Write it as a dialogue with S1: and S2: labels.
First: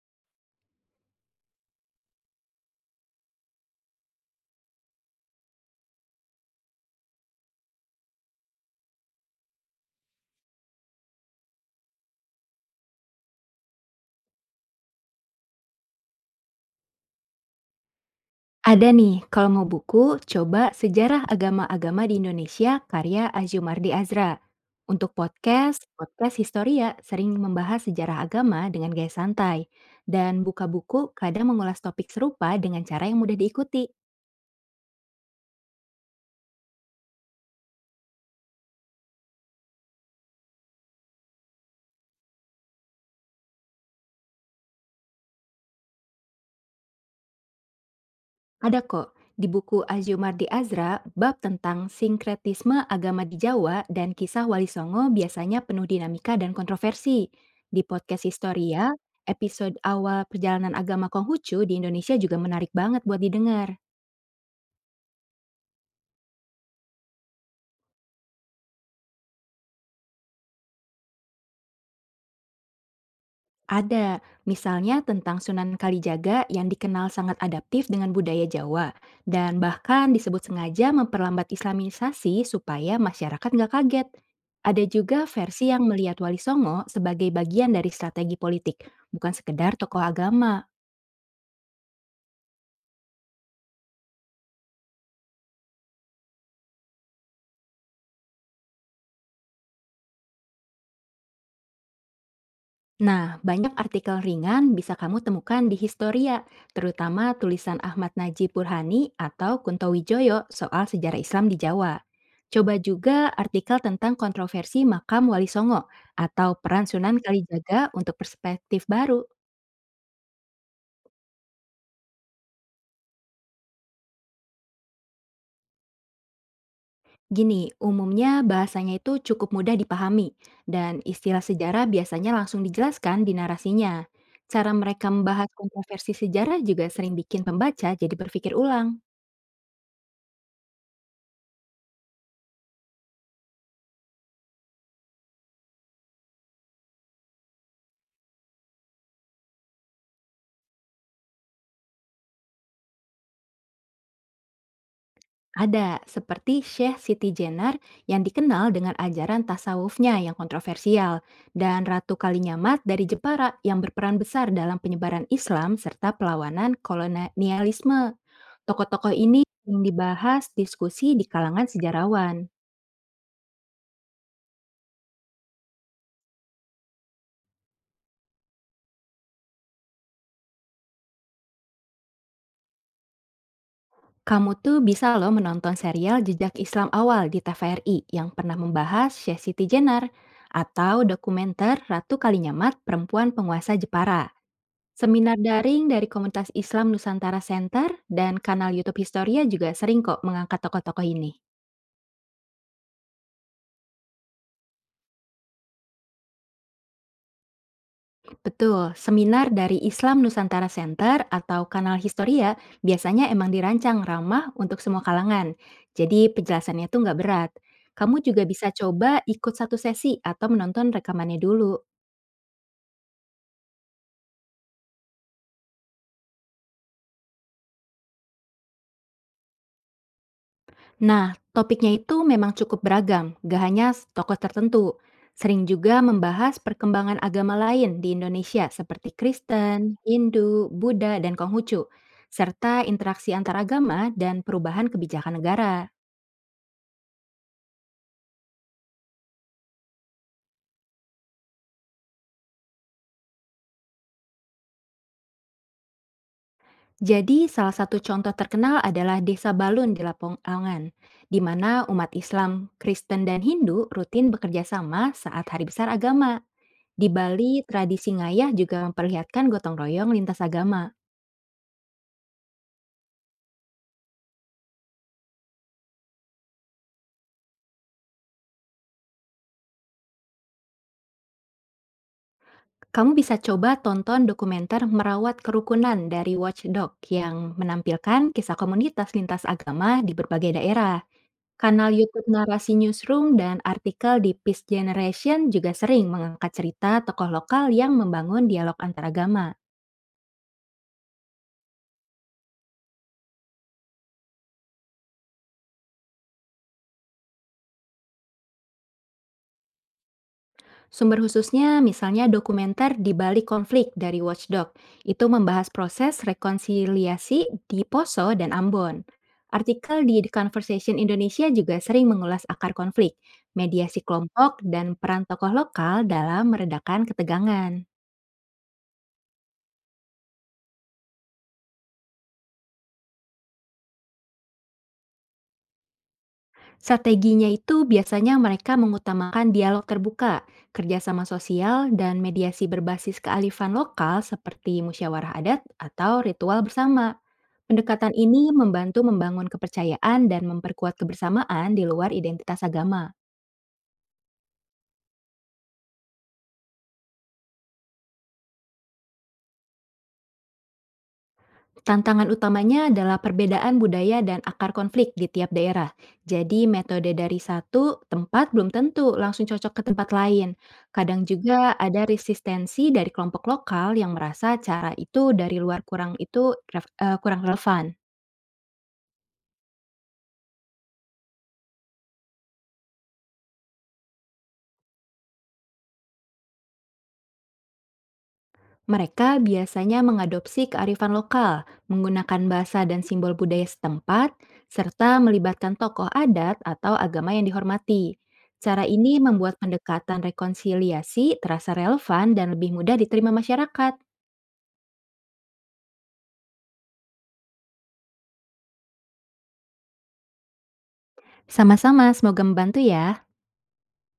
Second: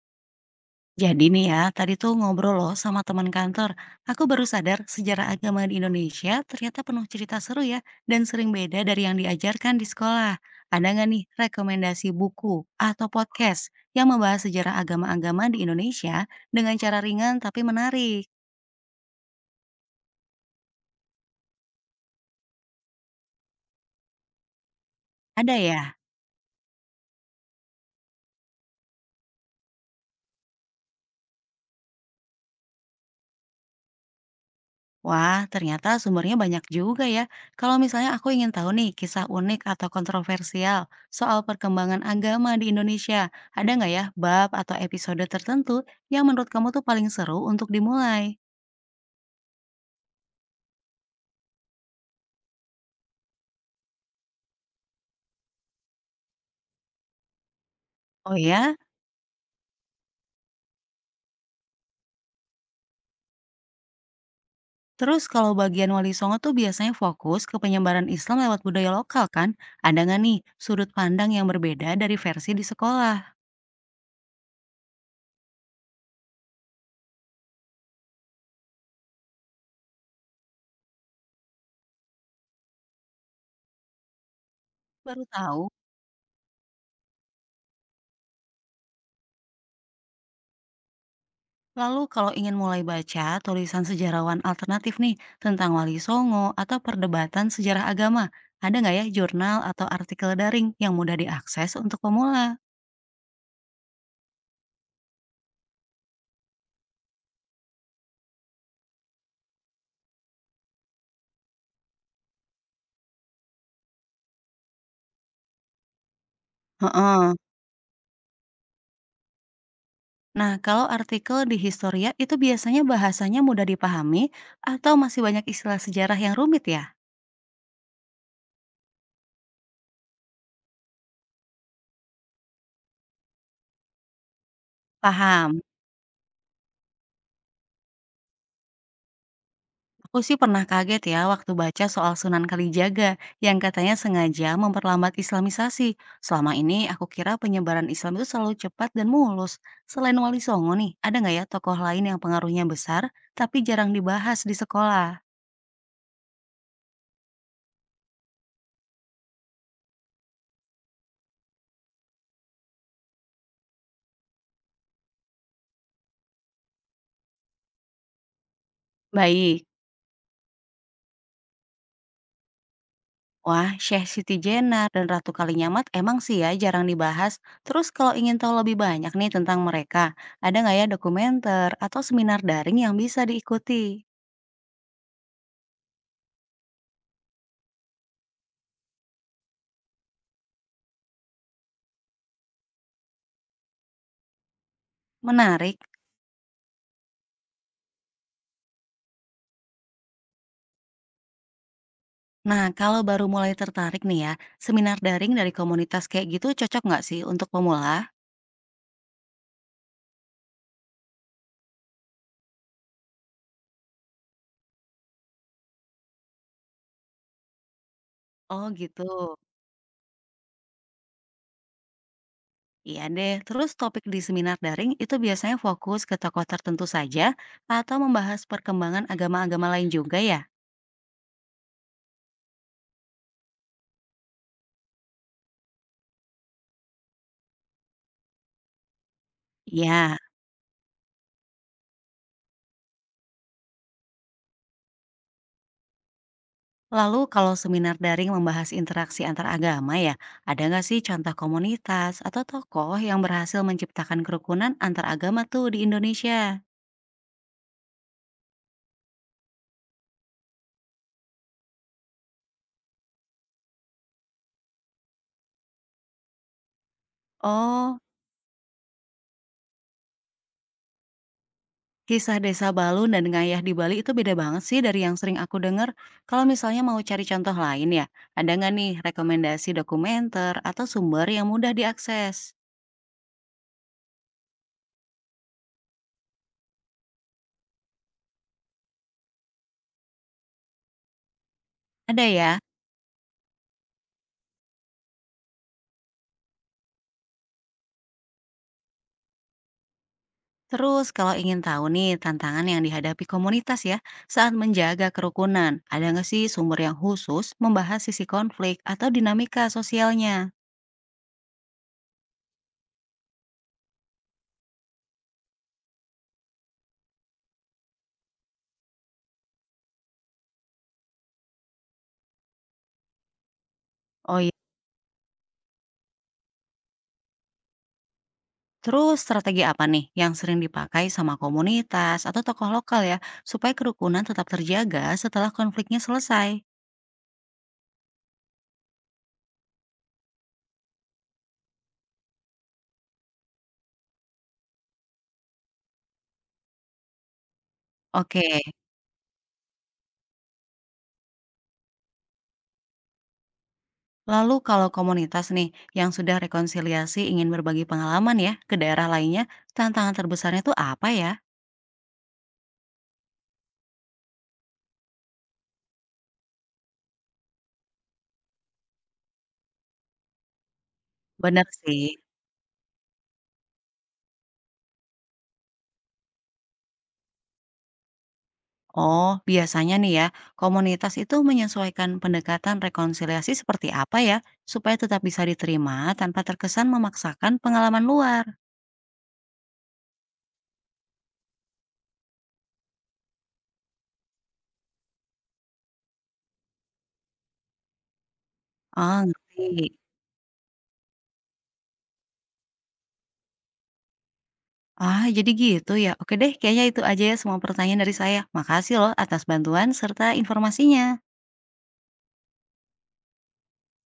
S1: Jadi nih ya, tadi tuh ngobrol loh sama teman kantor. Aku baru sadar sejarah agama di Indonesia ternyata penuh cerita seru ya, dan sering beda dari yang diajarkan di sekolah. Ada nggak nih rekomendasi buku atau podcast yang membahas sejarah agama-agama di Indonesia dengan cara ringan tapi menarik?
S2: Ada nih, kalau mau buku, coba Sejarah Agama-Agama di Indonesia karya Azumardi Azra. Untuk
S1: Ada
S2: podcast,
S1: ya?
S2: podcast Historia sering membahas sejarah agama dengan gaya santai. Dan buka buku kadang mengulas topik serupa dengan cara yang mudah diikuti.
S1: Wah, ternyata sumbernya banyak juga ya. Kalau misalnya aku ingin tahu nih kisah unik atau kontroversial soal perkembangan agama di Indonesia, ada nggak ya bab atau episode tertentu yang menurut kamu tuh paling seru untuk dimulai?
S2: Ada kok, di buku Azumardi Azra, bab tentang sinkretisme agama di Jawa dan kisah Wali Songo biasanya penuh dinamika dan kontroversi. Di podcast
S1: Oh ya,
S2: Historia, episode awal perjalanan agama Konghucu di Indonesia juga menarik banget buat didengar.
S1: terus kalau bagian Wali Songo tuh biasanya fokus ke penyebaran Islam lewat budaya lokal kan? Ada nggak nih sudut pandang yang berbeda dari versi di sekolah?
S2: Ada, misalnya tentang Sunan Kalijaga yang dikenal sangat adaptif dengan budaya Jawa dan bahkan disebut sengaja memperlambat islamisasi supaya masyarakat nggak kaget. Ada
S1: Baru
S2: juga
S1: tahu.
S2: versi yang melihat Wali Songo sebagai bagian dari strategi politik, bukan sekedar tokoh agama.
S1: Lalu kalau ingin mulai baca tulisan sejarawan alternatif nih tentang Wali Songo atau perdebatan sejarah agama, ada nggak ya jurnal atau artikel daring yang mudah diakses untuk pemula?
S2: Nah, banyak artikel ringan bisa kamu temukan di Historia, terutama tulisan Ahmad Najib Burhani atau Kunto Wijoyo soal sejarah Islam di Jawa. Coba juga artikel tentang kontroversi makam Wali Songo atau peran Sunan
S1: Heeh.
S2: Kalijaga untuk perspektif baru.
S1: Nah, kalau artikel di Historia itu biasanya bahasanya mudah dipahami atau masih banyak istilah sejarah yang rumit ya?
S2: Gini, umumnya bahasanya itu cukup mudah dipahami dan istilah sejarah biasanya langsung dijelaskan di narasinya. Cara mereka membahas
S1: Paham.
S2: kontroversi sejarah juga sering bikin pembaca jadi berpikir ulang.
S1: Aku sih pernah kaget ya waktu baca soal Sunan Kalijaga yang katanya sengaja memperlambat islamisasi. Selama ini aku kira penyebaran Islam itu selalu cepat dan mulus. Selain Wali Songo nih, ada nggak ya tokoh lain yang pengaruhnya besar tapi jarang dibahas di sekolah?
S2: Ada, seperti Syekh Siti Jenar yang dikenal dengan ajaran tasawufnya yang kontroversial, dan Ratu Kalinyamat dari Jepara yang berperan besar dalam penyebaran Islam serta perlawanan kolonialisme. Tokoh-tokoh ini
S1: Baik.
S2: yang dibahas diskusi di kalangan sejarawan.
S1: Wah, Syekh Siti Jenar dan Ratu Kalinyamat emang sih ya jarang dibahas. Terus kalau ingin tahu lebih banyak nih tentang mereka, ada nggak ya dokumenter atau seminar daring yang bisa diikuti?
S2: Kamu tuh bisa loh menonton serial Jejak Islam Awal di TVRI yang pernah membahas Syekh Siti Jenar, atau dokumenter Ratu Kalinyamat Perempuan Penguasa Jepara. Seminar
S1: Menarik.
S2: daring dari Komunitas Islam Nusantara Center dan kanal YouTube Historia juga sering kok mengangkat tokoh-tokoh ini.
S1: Nah, kalau baru mulai tertarik nih ya, seminar daring dari komunitas kayak gitu cocok nggak sih untuk pemula?
S2: Betul, seminar dari Islam Nusantara Center atau kanal Historia biasanya emang dirancang ramah untuk semua kalangan. Jadi penjelasannya tuh nggak berat. Kamu juga
S1: Oh
S2: bisa
S1: gitu.
S2: coba ikut satu sesi atau menonton rekamannya dulu.
S1: Iya deh, terus topik di seminar daring itu biasanya fokus ke tokoh tertentu saja atau membahas perkembangan agama-agama lain juga ya?
S2: Nah, topiknya itu memang cukup beragam, gak hanya tokoh tertentu. Sering juga membahas perkembangan agama lain di Indonesia seperti Kristen,
S1: Ya,
S2: Hindu, Buddha, dan Konghucu, serta interaksi antar agama dan perubahan kebijakan negara.
S1: lalu kalau seminar daring membahas interaksi antar agama ya, ada nggak sih contoh komunitas atau tokoh yang berhasil menciptakan kerukunan antar agama tuh di Indonesia?
S2: Jadi, salah satu contoh terkenal adalah Desa Balun di Lamongan, di mana umat Islam, Kristen, dan Hindu rutin bekerja sama saat hari besar agama. Di Bali,
S1: Oh,
S2: tradisi ngayah juga memperlihatkan gotong royong lintas agama.
S1: kisah desa Balun dan Ngayah di Bali itu beda banget sih dari yang sering aku dengar. Kalau misalnya mau cari contoh lain ya, ada nggak nih rekomendasi dokumenter atau sumber yang mudah diakses?
S2: Kamu bisa coba tonton dokumenter Merawat Kerukunan dari Watchdog yang menampilkan kisah komunitas lintas agama di berbagai daerah. Kanal
S1: Ada
S2: YouTube
S1: ya.
S2: Narasi Newsroom dan artikel di Peace Generation juga sering mengangkat cerita tokoh lokal yang membangun dialog antaragama.
S1: Terus kalau ingin tahu nih tantangan yang dihadapi komunitas ya saat menjaga kerukunan, ada nggak sih sumber yang khusus membahas sisi konflik atau dinamika sosialnya?
S2: Sumber khususnya misalnya dokumenter di balik konflik dari Watchdog. Itu membahas proses rekonsiliasi di Poso dan Ambon. Artikel di The Conversation Indonesia juga sering mengulas akar konflik, mediasi
S1: Oh iya.
S2: kelompok, dan peran tokoh lokal dalam meredakan ketegangan.
S1: Terus strategi apa nih yang sering dipakai sama komunitas atau tokoh lokal ya supaya kerukunan tetap terjaga setelah konfliknya selesai?
S2: Strateginya itu biasanya mereka mengutamakan dialog terbuka, kerjasama sosial, dan mediasi berbasis kealifan lokal seperti musyawarah adat atau ritual bersama. Pendekatan
S1: Oke,
S2: ini membantu membangun kepercayaan dan memperkuat kebersamaan di luar identitas agama.
S1: lalu kalau komunitas nih yang sudah rekonsiliasi ingin berbagi pengalaman ya ke daerah lainnya, tantangan terbesarnya tuh apa ya?
S2: Tantangan utamanya adalah perbedaan budaya dan akar konflik di tiap daerah. Jadi metode dari satu tempat belum tentu langsung cocok ke tempat lain. Kadang
S1: Benar
S2: juga ada
S1: sih.
S2: resistensi dari kelompok lokal yang merasa cara itu dari luar kurang itu kurang relevan.
S1: Oh, biasanya nih ya, komunitas itu menyesuaikan pendekatan rekonsiliasi seperti apa ya, supaya tetap bisa diterima tanpa terkesan memaksakan pengalaman luar.
S2: Mereka biasanya mengadopsi kearifan lokal, menggunakan bahasa dan simbol budaya setempat, serta melibatkan tokoh adat atau agama yang dihormati. Cara ini
S1: Ah,
S2: membuat
S1: ngerti.
S2: pendekatan rekonsiliasi terasa relevan dan lebih mudah diterima masyarakat.
S1: Ah, jadi gitu ya. Oke deh, kayaknya itu aja ya semua pertanyaan dari saya. Makasih loh atas bantuan serta informasinya.
S2: Sama-sama, semoga membantu ya.